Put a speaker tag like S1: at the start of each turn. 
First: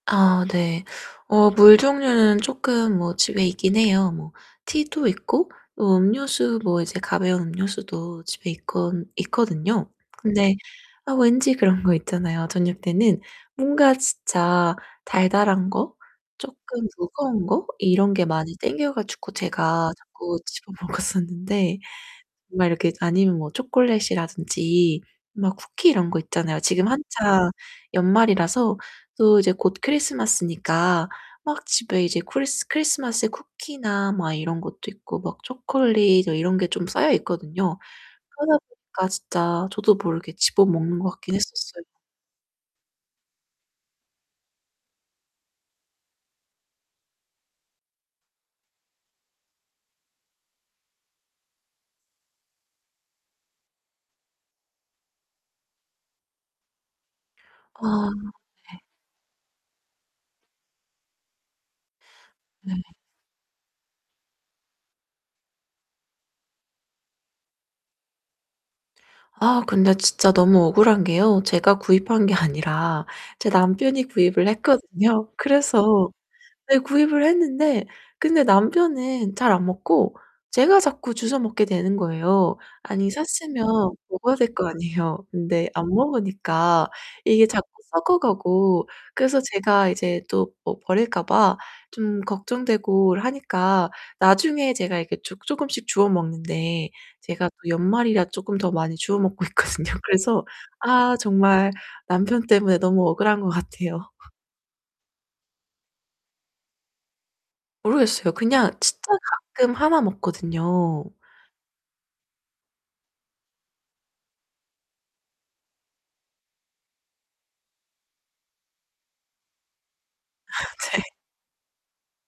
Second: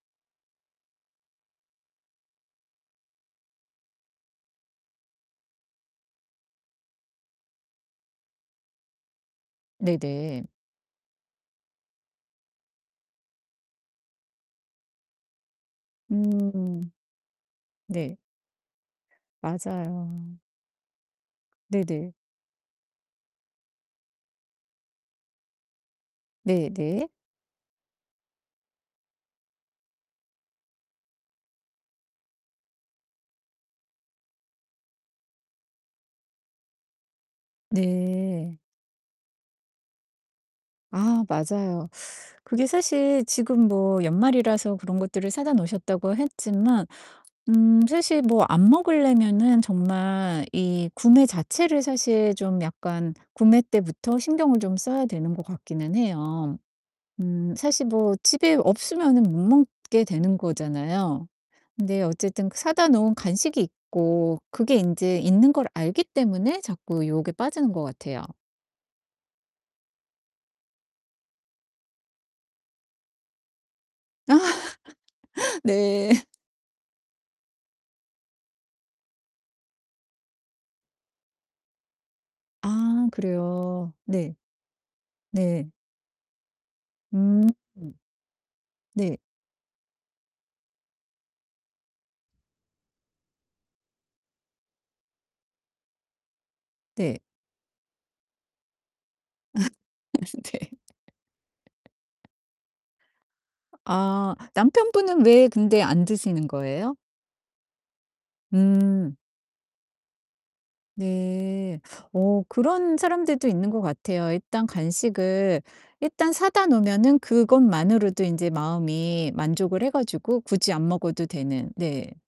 S1: 아, 네. 어 물 종류는 쪼끔 뭐 집에 있긴 해요. 뭐 티도 있고 음료수 뭐 이제 가벼운 음료수도 집에 있거 있거든요.
S2: 네네.
S1: 근데 왠지 그런 거 있잖아요. 저녁 때는 뭔가 진짜 달달한 거 쪼끔
S2: 음.
S1: 무거운 거 이런
S2: 네.
S1: 게 많이 땡겨가지고 제가
S2: 맞아요.
S1: 자꾸 집어 먹었었는데
S2: 네네.
S1: 막 이렇게 아니면 뭐 초콜릿이라든지 막 쿠키 이런 거 있잖아요.
S2: 네
S1: 지금
S2: 네.
S1: 한창 연말이라서 또 이제 곧 크리스마스니까 막 집에 이제 쿠리 크리스마스 쿠키나 막 이런 것도 있고 막 초콜릿 이런 게 좀 쌓여있거든요.
S2: 네.
S1: 그러다 보니까 진짜 저도 모르게 집어 먹는 것
S2: 아,
S1: 같긴 했었어요.
S2: 맞아요. 그게 사실 지금 뭐 연말이라서 그런 것들을 사다 놓으셨다고 했지만 음 사실 뭐 안 먹을려면은 정말 이 구매 자체를 사실 좀 약간 구매 때부터 신경을 좀 써야 되는 것 같기는 해요. 음 사실
S1: 아.
S2: 뭐 집에
S1: 예.
S2: 없으면은 못 먹게 되는 거잖아요. 근데 어쨌든
S1: 네.
S2: 사다 놓은 간식이 있고 그게 인제 있는 걸 알기 때문에 자꾸 유혹에 빠지는 것 같아요
S1: 아 근데 진짜 너무 억울한 게요. 제가 구입한 게 아니라 제 남편이 구입을 했거든요. 그래서
S2: 네.
S1: 네 구입을 했는데. 근데 남편은 잘 안 먹고 제가 자꾸 주워 먹게 되는 거예요.
S2: 아,
S1: 아니 샀으면
S2: 그래요.
S1: 먹어야
S2: 네.
S1: 될 거 아니에요. 근데
S2: 네.
S1: 안 먹으니까 이게
S2: 음.
S1: 자꾸 썩어가고.
S2: 네.
S1: 그래서 제가 이제 또 뭐 버릴까 봐 좀 걱정되고 하니까 나중에 제가 이렇게 주 쪼금씩 주워먹는데
S2: 네.
S1: 제가 또 연말이라 조금 더 많이 주워 먹고 있거든요. 그래서
S2: 네.
S1: 아 정말 남편 때문에 너무 억울한 것 같아요.
S2: 아 남편분은 왜 근데 안 드시는 거예요?
S1: 모르겠어요 그냥 진짜
S2: 음.
S1: 가끔 1 먹거든요.
S2: 네. 어 그런 사람들도 있는 것 같아요. 일단 간식을 일단 사다 놓으면은 그것만으로도 인제 마음이 만족을 해 가지고 굳이 안
S1: 아 네.
S2: 먹어도 되는. 네.